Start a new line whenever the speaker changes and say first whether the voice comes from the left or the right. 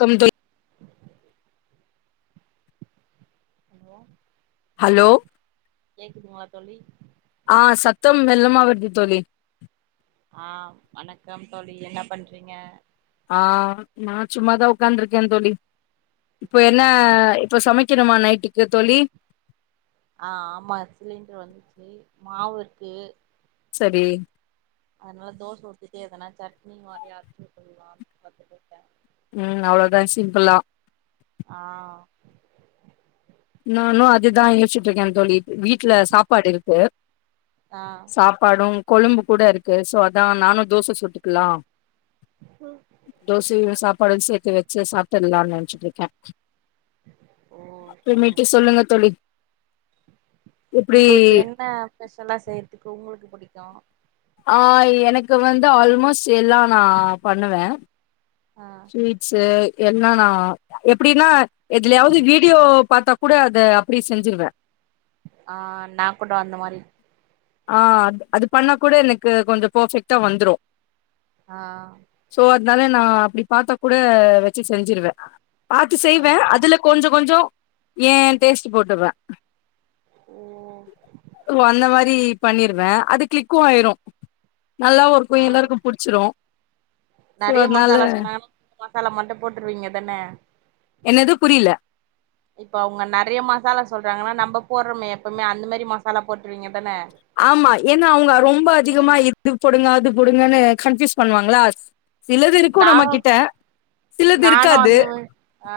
left: come தொய்
right: hello
left: hello
right: கேக்குதுங்கள தோழி
left: ஆ சத்தம் மெல்லமா வருது தோழி
right: ஆ வணக்கம் தோழி என்ன பண்றீங்க
left: ஆ நா சும்மாதா உட்காந்துருக்கேன் தோழி இப்போ என்ன
right: ஆ
left: இப்ப சமைக்கணுமா நைட்டுக்கு தோழி
right: ஆ ஆமா சிலிண்டர் வந்துச்சு மாவு இருக்கு
left: சேரி
right: அதனால தோச வுத்திட்டுட்டே எதனா சட்னி மாரி அரச்சு உதலானு பத்துட்டே இருக்கே
left: ம் அவ்ளோதா சிம்பிளா
right: ஆ
left: நானு அதுதா யோசிச்சிட்டு இருக்கேன் தோழி வீட்டுல சாப்பாடு இருக்கு
right: ஆ
left: சாப் பாடும் கொழும்பு கூட இருக்கு சோ அதா நானு தோச சுட்டுக்கலா
right: ம்
left: தோசையு சாப்பாடுன்னனு சேத்து வச்சு சாப்பிட்டுடலாம்னு நெனைச்சிட்டு இருக்கே
right: ஓ
left: அப்புரோ மேட்டு
right: சரிங்க சரி
left: சொல்லுங்க தோழி எப்டி
right: உங்களுக்கு என்ன ஸ்பெஷலா செய்றதுக்கு உங்களுக்கு புடிக்கு
left: ஆ எனக்கு வந்து ஆல்மோஸ்ட் எல்லா நா பண்ணுவே
right: ஆ
left: ஸ்வீட்ஸ்சு எல்லா நா எப்டினா எதுலயாவது வீடியோ பாத்தா கூட அத அப்டியே செஞ்சிருவ
right: ஆ நா கூட அந்த மாறி
left: ஆ அ அது பண்ணா கூட எனக்கு கொஞ்சோ பர்ஃபெக்ட்டா வந்துரு
right: ஆ
left: சோ அதனால நா அப்டி பாத்த கூட வச்சி செஞ்சிருவ பாத்து
right: ஆ
left: செய்வ அதுலக் கொஞ்சோ கொஞ்சோ எ டேஸ்ட் டு போட்டுருவே
right: ஓ
left: ஓ அந்த மாறி பண்ணிருவ அது கிளிக்கு ஆயிரு நல்லாவு இருக்கு எல்லாருக்கு புடிச்சிரு சோ
right: நெறையா
left: அதனால
right: மசாலா சொன்ன மசாலா மட்டு போட்டுருவீங்க தான்ன
left: என்னது புரியல
right: இப்ப அவங்க நெறையா மாசாலா சொல்றாங்கன்னா நம்ம போடுறோமே எப்வுமே அந்த மாரி மாசா பாலா போட்டுருவீங்க தான
left: ஆமா ஏன்னா அவங்க ரொம்ப அதிகமா இது போடுங்க அது போடுங்கன்னு கண்பியூஸ் பண்ணுவாங்களா சிலது இருக்கு நம்ம
right: நானு
left: கிட்ட சிலது
right: நானு
left: இருக்காது
right: அந்த மாரி ஆ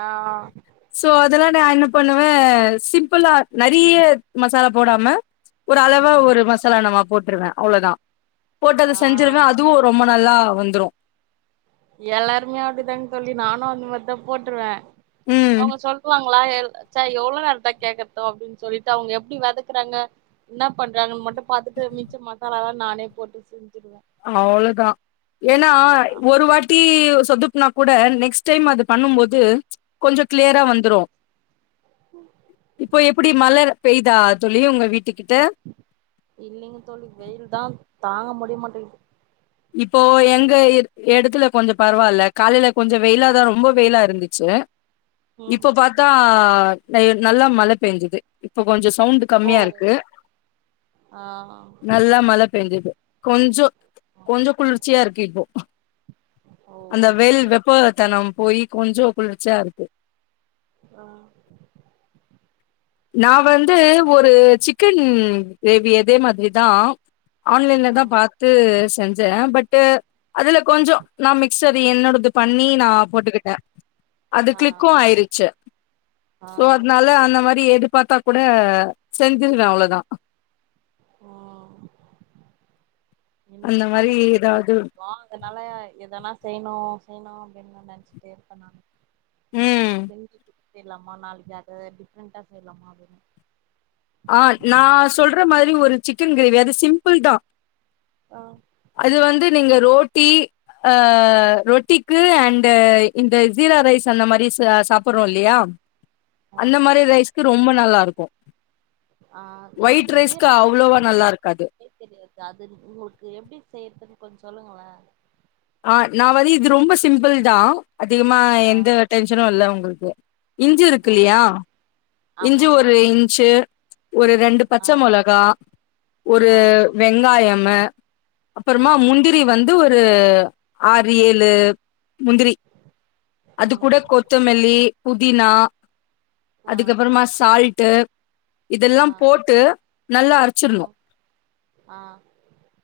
left: சோ அதெல்லா நா என்ன பண்ணுவே சிம்பிளா நெறையா மசாலா போடாம ஒரு அளவா
right: ம்
left: ஒரு மசாலா நம்ம போட்டுருவேன் அவ்வளவுதான் போட்டு
right: ஆ
left: அத செஞ்சிருவேன் அதுவும் ரொம்ப நல்லா வந்துரும்
right: எல்லாருமே அப்படிதாங்க தோழி நானும் அந்த மாதிரி தான் போட்டுருவேன்
left: ம்
right: அவங்க சொல்லுவாங்க ச்சே எவ்ளோ நேரதான கேக்கற்தோ அப்டின்னு சொல்லிட்டு அவங்க எப்டி வதக்குறாங்க என்ன பண்றாங்கன்னு மட்டு பாத்துட்டு மிச்ச மசால எல்லா நானே போட்டு செஞ்சுடுவேன்
left: ஆமா அவ்ளதா ஏன்னா ஒரு வாட்டி டி சொதுப்புனா கூட நெக்ஸ்ட் டைம் அது பண்ணு போது கொஞ்சோ கிளியரா வந்துரும்
right: கூ
left: இப்போ எப்டி மழ பெய்தா தோழி உங்க வீட்டு கிட்ட
right: இல்லங்க தோழி வெயில் தா தாங்க முடிய மாட்டேங்குது
left: இப்போ எங்க எட எடத்துல கொஞ்சோ பரவாயில்ல காலேல கொஞ்சோ வெயிலாதானோ ரொம்ப வெயிலா இருந்துச்சி
right: ம்
left: இப்ப பாத்தா நல்ல மழ பெய்ஞ்சது இப்ப கொஞ்சோ சவுண்ட்
right: ஓ
left: கம்மியா இருக்கு
right: ஆ
left: நல்லா மழ பெயஞ்சது கொஞ்சோ கொஞ்சோ குளிர்ச்சியா இருக்கு இப்போ
right: ஓ
left: அந்த வெல்
right: சரி
left: வெப்பத்தனம் போய் கொஞ்சோ குளிர்ச்சியா இருக்கு
right: ஆ
left: நா வந்து ஒரு சிக்கன் கிரேவி இதே மாதிரி தா ஆன்லைன்ல தா
right: ஆ
left: பாத்து செஞ்சேன் பட்டு அதுல கொஞ்சோ நா மிக்ஸ் அது என்னோடது பண்ணி நா போட்டுக்கிட்டேன் அது
right: ஆ
left: க்ளிக்கும் ஆயடுச்சு
right: ஆ
left: சோ அதனால அந்த டி எது பாத்தா கூட செஞ்சிருவ அவ்ளதா
right: ஒ எனக்கு
left: அந்த மாரி
right: சமைக்கறது ரொம்ப
left: ஏதாவது
right: புடிக்கும் அதனால எதன்னா செய்ணு செய்ணு அப்டின்னு நெனச்சிட்டே இருப்ப நானு
left: ம்
right: லிங்கு குத்திர்லாமா நாளைக்கு அத டிஃப்ரெண்டா செய்யலாமா அப்டின்னு
left: ஆ நா சொல்ற மாறி ஒரு சிக்கன் கிரேவி அது சிம்பிள் தா
right: ஆ
left: அது வந்து நீங்க ரோட்டி அ ரொட்டிக்கு அண்டு இந்த ஜீரா ரைஸ் அந்த மாறி ச சாப்டுறோம் இல்லியா
right: ஆ
left: அந்த மாறி ரைஸ்க்கு ரொம்ப நல்லா இருக்கும்
right: ஆ எனக்கு
left: ரைஸ்க்கு
right: ஜீரா ரைஸ்
left: அவ்ளோவா
right: கீ
left: நல்லா இருக்காது
right: ஃபர்ஸ்ட் தெரியாது அது உங்களுக்கு எப்டி செய்யறதுன்னு கொஞ்சோ சொல்லுங்களே
left: ஆ நா வழி இது ரொம்ப சிம்பிள் தான் அதிகமா
right: ஆ
left: எந்த டென்ஷனும் இல்ல உங்களுக்கு இஞ்சு
right: ஆ
left: இருக்குல்லையா இஞ்சி
right: ஆமா
left: ஒரு இன்ச்சு ஒரு ரெண்டு பச்ச
right: ஆ
left: மொளகா ஒரு
right: ஆ
left: வெங்காயம்மு
right: ஆ
left: அப்புறமா முந்தி ரி வந்து ஒரு ஆறு ஏழு முந்திரி அது
right: ம்
left: கூட கொத் கொத்தமல்லி புதினா
right: ஆ
left: அதுக்கப்புறமா சால்ட்டு
right: ஆ
left: இதெல்லாம் போட்டு நல்லா
right: ம்
left: அரைச்சிரணும்
right: ஆ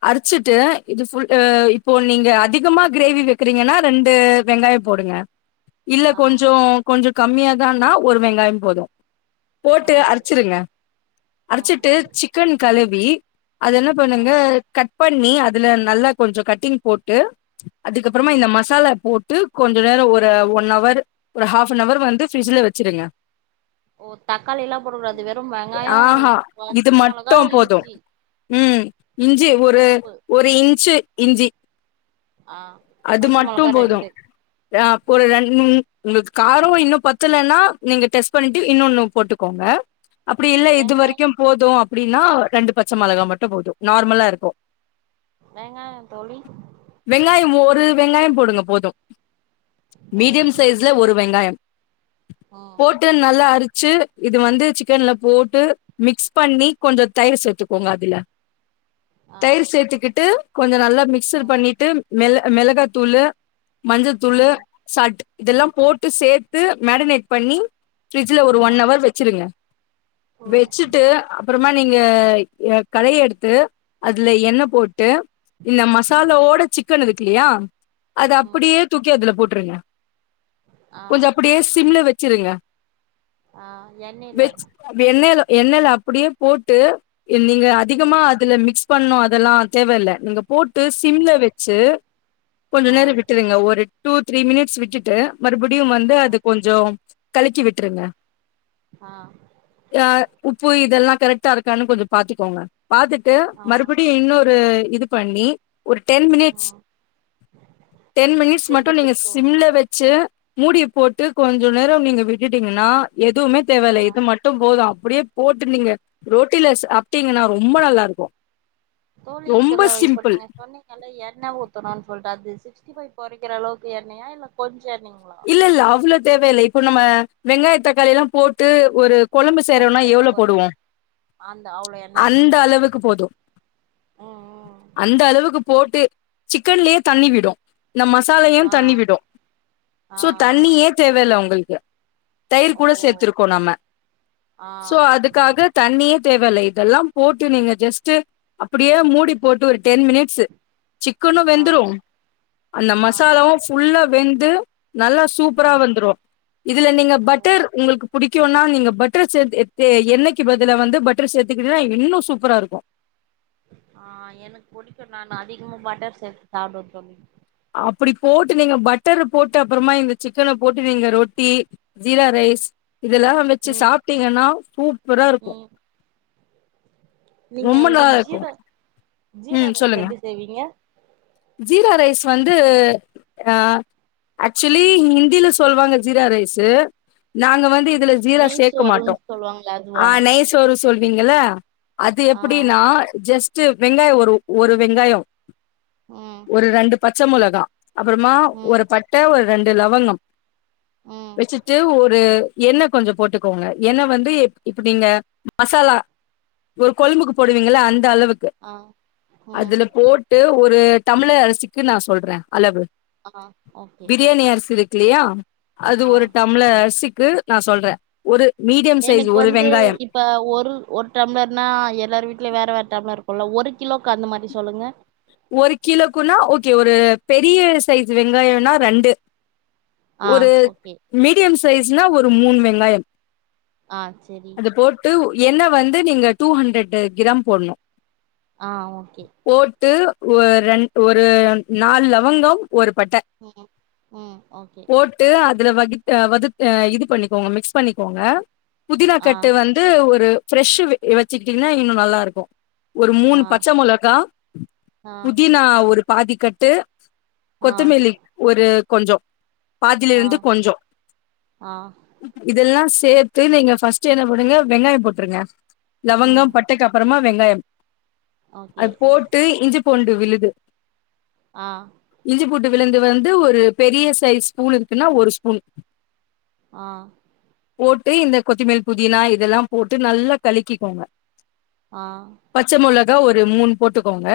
left: அரைச்சிட்டு இது புல் அ இப்போ நீங்க அதிகமா கிரேவி வைக்கறீங்கன்னா ரெண்டு வெங்காயம் போடுங்க இல்ல
right: ஆ
left: கொஞ்சோ கொஞ்சம் கம்மியாதான்னா ஒரு வெங்காயம் போதும்
right: ஆ
left: போட்டு அரைச்சிருங்க
right: ம்
left: அரைச்சிட்டு சிக்கன் கழுவி அது என்ன பண்ணுங்க
right: ம்
left: கட் பண்ணி அதுல நல்லா கொஞ்சம் கட்டிங் போட்டு அதுக்கப்புறமா
right: ம்
left: இந்த மசாலா போட்டு கொஞ்ச நேரம் ஒரு ஒன் அவர் ஒரு ஹாப் நவர் வந்து பிரிட்ஜில வெச் வெச்சிருங்க
right: ஓ தக்காளி எல்லா போடக்கூடாது வெறும் வெங்காயோ
left: ஆஹா இது
right: பச்சமொளகா
left: மட்டு போது
right: இஞ்சி
left: ம் இஞ்சி ஒரு
right: உப்பு
left: ஒரு இன்ச்சு இஞ்சி
right: ஆ
left: அது
right: பச்ச
left: மட்டு
right: மொளகா
left: போதும்
right: ரெண்டு
left: ஆ பொரு ரெண்டு மூன் உங்குளுக்கு காரோ இன்னு பத்தலன்னா நீங்க டெஸ் பண்ணிட்டு இன்னோன்னு போட்டுக்கோங்க அப்டி இல்ல இது
right: வெங்காய்
left: வரைக்கும் போது அப்டீன்னா ரெண்டு பச்ச மொளகா மட்டு போது நார்மலா இருக்கோ
right: வெங்காயோ தோழி
left: வெங்காயோ ஒரு வெங்காயோ போடுங்க போதும்
right: ஓ
left: மீடியம் சைஸ்ல
right: சேர் ஆ
left: சிக்கன் நல்லா அரிச்சு இது வந்து சிக்கன்ல போட்டு மிக்ஸ் பண்ணி கொஞ்சோ தயிர் சேத்துக்கோங்க அதுல
right: ஆ
left: தயிர் சேத்துக்கிட்டு கொஞ்சோ நல்லா மிக்ஸ்டு
right: ம்
left: பண்ணிட்டு மெள மெளகாத்தூளு மஞ்சத்தூளு
right: ம்
left: சால்ட்டு இதெல்லா
right: ம்
left: போட்டு சேத்து மேரினேட் பண்ணி ஃபிரிட்ஜுல ஒரு
right: ஆ
left: ஒன் அவர் வெச் சிருங்க
right: ம்
left: வெச்சுட்டு அப்புறமா நீங்க கடைய எடுத்து அதுல எண்ணெ போட்டு இந்த
right: ம்
left: மசாலாவோட சிக்கன் இருக்குல்லயா அது
right: ம்
left: அப்டியே தூக்கி அதுல போட்டுருங்க
right: ஆ
left: கொஞ்சோ அப்டியே சிம்ல வெச்சிருங்க
right: ஆ எண்ணெய்ல
left: அப்டி எண்ணெய்ல எண்ணெய்ல அப்டியே போட்டு நீங்க அதிகமா
right: ம்
left: அதுல மிக்ஸ் பண்ணோ அதெல்லா தேவ இல்ல நீங்க போட்டு
right: ம்
left: சிம்ல வெச்சு கொஞ்ச
right: ஆ
left: நேரம் விட்டுருங்க ஒரு டூ த்ரீ மினிட்ஸ் விட்டுட்டு மறுபடியு வந்து
right: ஆ
left: அது கொஞ்சோ கலிக்கி விட்டுருங்க
right: ஆ
left: யா உப்பு இதெல்லா கரெக்டா இருக்கான்னு கொஞ்சோ பாத்துக்கோங்க பாத்து ட்டு
right: ஆ
left: மறுபடியு இன்னோரு இது பண்ணி ஒரு டென் மினிட்ஸ்
right: ம்
left: டென் மினிட்ஸ்
right: திருப்பி
left: மட்டு நீங்க
right: திருப்பி வுடணு
left: சிம்ல வெச் சு மூடிய போட்டு கொஞ்சோ நேரம் நீங்க விட்டுட்டீங்கன்னா எதுவுமே தேவ
right: ஆ
left: இல்ல இது மட் டும் போது அப்புடியே போட்டு நீங்க ரோட்டில சாப்பிட்டீங்கன்னா ரொம்ப நல்லா இருக்கோ
right: தோழி இதுல இப்ப நீங்க சொன்னீங்க ல்ல எண்ண ஊத்தணோனு சொல்ட்டு அது சிக்ஸ்டி ஃபைவ் பொறிக்கிற அளவுக்கு எண்ணயா இல்ல கொஞ்சோ எண்ணயுங்களா
left: இல்ல இல்ல அவ்ளோ தேவ இல்ல இப்போ நம்ம வெங்காயோ தக்காளிலா போட்டு ஒரு கொலம்பு செய்றோனா எவ்ளோ
right: வதக்கறதுக்கு ஒரு
left: போடுவோ
right: அந்த அவ்ளோ எண்ண
left: அந்த அளவுக்கு போதும்
right: ம் ம்
left: அந்த அளவுக்கு போட்டு சிக்கன்லயே தண்ணி விடு இந்த மசாலையு
right: ஆ
left: தண்ணி விடு
right: ஆ
left: சோ
right: ஆ
left: தண்ணியே தேவல்ல உங்களுக்கு தயிர்
right: ஓ
left: கூட சேத்திருக்கோ நம்ம
right: ஆ
left: சோ அதுக் க்காக தண்ணிய தேவ இல்ல இதெல்லா போட்டு நீங்க ஜெஸ்ட்டு அப்டியே மூடி போட்டு ஒரு டென் மினிட்ஸ்சு சிக்கனு
right: ஆ
left: வெந்துறோ அந்த
right: ஆ
left: மசாலாவு ஃபுல்லா வெந்து நல்லா
right: ஆ
left: சூப்பரா வந்துரோ இதுல நீங்க
right: ஓ
left: பட்டர் உங்களுக்கு புடிக்கோனா நீங்க பட்டர் சேத்து எ எண்ணெய்க்கு பதிலா வந்து பட் டர் சேத்துக்கிட்டனா இன்னு சூப்பரா இருக்கோ
right: ஆ எனக்கு பிடிக்கோ நா அதிகமா பட்டர் சேத்து சாப்பிடவ தோழி
left: அப்புடி போட்டு நீங்க பட்டரு போட்டு அப்புறமா இந்த சிக்கன போட்டு நீங்க ரொட்டி ஜீரா ரைஸ் இதெல்லா வெச்சு
right: ம்
left: சாப்பிட்டீங்கன்னா சூப்பரா இருக்கோ
right: ம் நீங்க
left: ரொம்ப
right: அந்த
left: நல்லா இருக்கு
right: ஜீரா ஜீரா
left: ம்
right: ரைஸ்
left: சொல்லுங்க
right: எப்டி செய்வீங்க
left: ஜீரா ரைஸ் வந்து ஆ ஆக்சுவலி ஹிந்தியில சொல்லுவாங்க ஜீரா ரைஸு நாங்க வந்து இதுல ஜீரா
right: நெய்
left: சேக்க
right: சோறுன்
left: மாட்டோ
right: சொல்லுவாங்களே
left: ஆ
right: அதுவா
left: நைஸ் சொல்வீங்கல்ல அது
right: ஆ
left: எப்டின்னா ஜஸ்ட் வெங்காயோ ஒரு ஒரு வெங்காயோ
right: ம்
left: ஒரு ரெண்டு பச்சை மொளகா அப்புறமா ஒரு
right: ம்
left: பட்ட ஒரு ரெண்டு லவங்கம்
right: ம்
left: வச்சுட்டு ஒரு எண்ண கொஞ்சோ போட்டுக்கோங்க எண்ண வந்து இப்ப நீங்க மசாலா ஒரு கொழ்புக்கு போடுவீங்களா அந்த அளவுக் கு
right: ஆ ம்
left: அதுல போட்டு ஒரு டம்ளர் அரிசிக்கு நா சொல்ற அளவு
right: ஆ ஓகே
left: பிரியாணி அரிசி இருக்குலையா அது
right: ஆ
left: ஒரு டம்ளர் அரிசிக்கு நா சொல்ற ஒரு மீடியம் சைஸ்
right: எனக்கு
left: ஒரு
right: வந்து
left: வெங்காயம்
right: இப்ப ஒரு ஒரு டம்ளர்னா எல்லார் வீட்லேயு வேற வேற டம்ளர் இருக்குல்ல ஒரு கிலோவுக்கு அந்த மாதிரி சொல்லுங்க
left: ஒரு கிலோக்குன்னா ஓகே ஒரு பெரிய சைஸ் வெங்காயோனா ரெண்டு
right: ஆ
left: ஒரு
right: ஓகே
left: மீடியம் சைஸ்னா ஒரு மூண் வெங்காயம்
right: ஆ செரி
left: அது போட்டு எண்ண வந்து நீங்க டூ ஹண்ட்ரட் கிராம் போட்ணு
right: ஆ ஓகே
left: போட்டு ஒரு ரெண் ஒரு நால் லவங்கம் ஒரு பட்ட
right: ம்கு ம் ஓகே
left: ட்டு அதுல வகு வகு இது பண்ணிக்கோங்க மிக்ஸ் பண்ணிக்கோங்க புதினா
right: ஆ
left: கட்டு வந் ஒரு ப்ரெஷு வச்சுட்டீங்கன்னா இன்னு நல்லா இருக்கு ஒரு மூணு
right: ஆ
left: பச்ச மொளகா
right: ஆ
left: புதினா ஒரு பாதி கட்டு
right: ஆ
left: கொத்தமல்லி ஒரு கொஞ்சோ
right: ஆ
left: பாதிலேந்து கொஞ்சோ
right: ஆ
left: இதெல்லா சேத்து நீங்க ஃபஸ்ட்டு என்ன போடுங்க வெங்காயம் போட்ருங்க
right: ம்
left: லவங்கம் பட் டைக்கு அப்பறமா வெங்காயம்
right: ஓகே
left: அது போட்டு இஞ்சி பூண்டு விழுது
right: ஆ
left: இஞ்சிபூண்டு விழுந்து வந்து ஒரு பெரிய சைஸ் ஸ்பூல் இருக்குன்னா ஒரு ஸ்பூன்
right: ஆ
left: போட்டு இந்த கொத்திமல்லி புதினா இதெல்லா போட்டு நல்லா கழிக்கிக்கோங்க
right: ஆ
left: பச்ச மொளகா ஒரு மூணு போட்டுக்கோங்க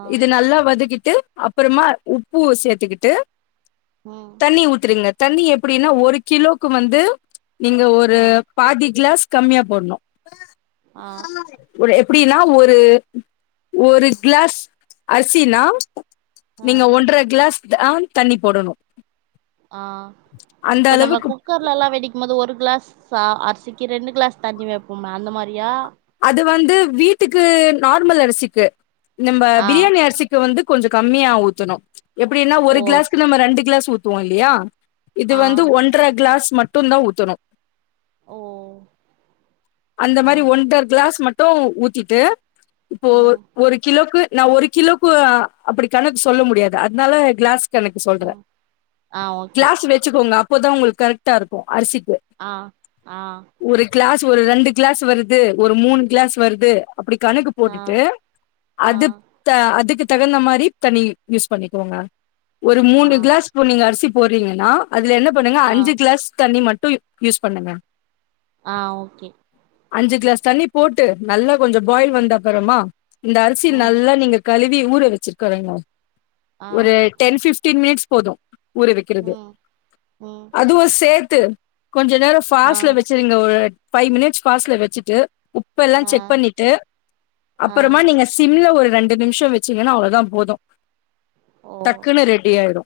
right: ஆ
left: இது நல்லா வதக்கிட்டு அப்றமா உப்பு சேத்துக்கிட்டு
right: ம்
left: தண்ணி ஊத்துருங்க தண்ணி எப்டின்னா ஒரு கிலோக்கு வந்து நீங்க ஒரு
right: ஆ
left: பாதி கிளாஸ் கம்மியா போட்ணு
right: ஆ
left: எப்டின்னா ஒரு ஒரு கிளாஸ் அரிசினா
right: ஆ
left: நீங்க ஒன்ற கிளாஸ் அஹ் தண்ணி போடணு
right: ஆ
left: அந்த
right: இப்ப நம்ம கு
left: அளவுக்கு
right: குக்கர்ல எல்லா வெடிக்கு போது ஒரு கிளாஸ் ச அரிசிக்கு ரெண்டு கிளாஸ் தண்ணி வெப்போம அந்த மாரியா
left: அது வந்து வீட்டுக்கு நார்மல் அரிசிக்கு நம்ப
right: ஆ
left: பிரியாணி அரிசிக்கு வந்து கொஞ்ச கம்மியா ஊத்தணு எப்டின்னா ஒரு
right: ஓ ஸ்
left: கிளாஸ்க்கு நம்ம ரெண்டு கிளாஸ் ஊத்துவோ இல்லையா இது
right: ஆ
left: வந்து ஒன்ர கிளாஸ் மட்டு தா ஊத்தணு
right: ஓ
left: அந்த
right: ஆ
left: மாரி ஒன்டர் கிளாஸ் மட்டு ஊத்திட்டு இப்போ
right: ம்
left: ஒரு கிலோக்கு நா ஒரு கிலோக்கு அப்டி கணக் சொல்ல முடியாது அத்னால கிளாஸ் கணக்கு சொல்ற
right: ம் ஆ ஓகே
left: கிளாஸ் வச்சுக்கோங்க அப்போதா உங்களுக்கு கரெக்ட்டா இருக்கு அரிசிக்கு
right: அ அ
left: ஒரு கிளாஸ் ஒரு ரெண்டு கிளாஸ் வருது ஒரு மூணு கிளாஸ் வருது அப்டி கணக்கு
right: ஆ
left: போட்டுட்டு
right: ஆ
left: அது தா அதுக்கு தகுந்த மாரி தண்ணி யூஸ் பண்ணிக்கோங்க ஒரு
right: ஆ
left: மூணு கிளாஸ் கு நீங்க அர்சி போட்றீங்கன்னா அதுல என்ன பண்ணுங்க
right: ஆ
left: அஞ்சு கிளாஸ் தண்ணி மட்டு ப் யூஸ் பண்ணுங்க
right: ஆ ஓகே
left: அஞ்சு கிளாஸ் தண்ணி போட்டு நல்லா கொஞ்சோ பாயில்
right: ம்
left: வந்தப்பறமா இந்த அர்சி
right: ம்
left: நல்லா நீங்க கழுவி ஊற வச்சிகாரேன்னு
right: ஆ
left: ஒரு டென் ஃபிப்டின் மினிட்ஸ் போது ஊற வெக்கிறது
right: ம் ம்
left: அதுவு சேத்து கொஞ்ச நேரோ
right: ஆ
left: ஃபாஸ்ட்ல வச் செரிங்க ஒரு ஃபைவ் மினிட்ஸ் ஃபாஸ்ட்ல வச்சிட்டு உப் எல்லா
right: ஆ
left: செக் பண்ணிட்டு
right: ஆ
left: அப்பறமா நீங்க சிம்ல ஒரு ரெண்டு நிம்ஷோ வச்சீங்கன்னா அவ்ளோதா போது
right: ஓ
left: டக்குன்னு ரெடியா ஆயிடு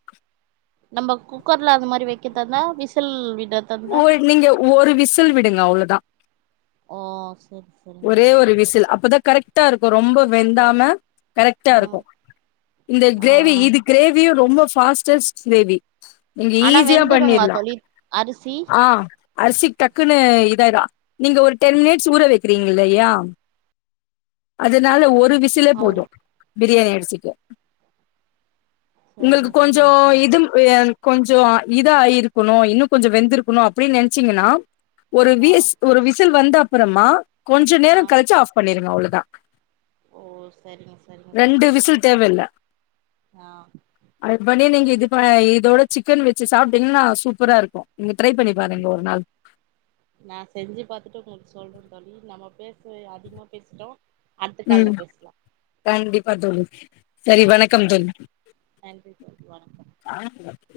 right: நம்ம குக்கர்ல அந்த மாரி வெக்கிறதா விசில் விட
left: போய் நீங்க ஒரு விசில் விடுங்க அவ்ளோதா
right: ஓ செர் செ
left: ஒரே ஒரு விசில் அப்பதா கரெக்ட்டா இருக்கு ரொம்ப வெந்தாம கரெக்ட்டா இருக்கு
right: ம்
left: இந்த
right: ஆ
left: கிரேவி இது கிரேவியு ரொம்ப ஃபாஸ்டஸ்ட் கிரேவி நீங்க
right: ஆனா
left: ஈஸியா
right: வெந்துடுங்களா
left: பண்ணிர்லா
right: தோழி அரிசி
left: ஆ அர்சிக் டக்குன்னு இதாயிடு நீங்க ஒரு டென் மினிட்ஸ் ஊற வை க்கிறீங்க இல்லையா அதனால ஒரு விசிலே
right: ஓ
left: போது பிரியாணி அர்சிக்கு உங்களுக்கு
right: சரிங்க
left: கொஞ்சோ
right: சரிங்க தோழி
left: இதுங் யன் கொஞ்சோ இத ஆயிருக்கணு இன்னு கொஞ்சோ வெந்துருக்கணு அப்டின்னு நென்ச்சீங்கென்னா ஒரு
right: ஆ
left: விஸ் ஒரு விசில் வந்த அப்பறமா கொஞ்ச நேர
right: ஆ
left: கழிச்சு ஆஃப் பண்ணிருங்க அவ்ளோதா
right: ஓ சரிங்க சரிங்க
left: ரெண்டு
right: தோழி
left: விசில் தேவயில்ல
right: ஆ
left: அது பண்ணி நீங்க இதுப இதோட சிக்கன் வச்சு சாப்டிங்ன்னா சூப்பரா இருக்கு நீங்க ட்ரை பண்ணி பாருங்க ஒரு நாள்
right: நா செஞ்சு பாத்துட்டு உங்களுக்கு சொல்ற தோழி நம்ம பேசே அதிகமா பேசிட்டோ அடுத்த
left: உம்
right: கால்ல பேசலா
left: கண்டிப்பா தோழி செரி
right: ஆ
left: வணக்கம் தொழி
right: நன்றி தொழி வணக்கம்
left: ஆ சொல்றார்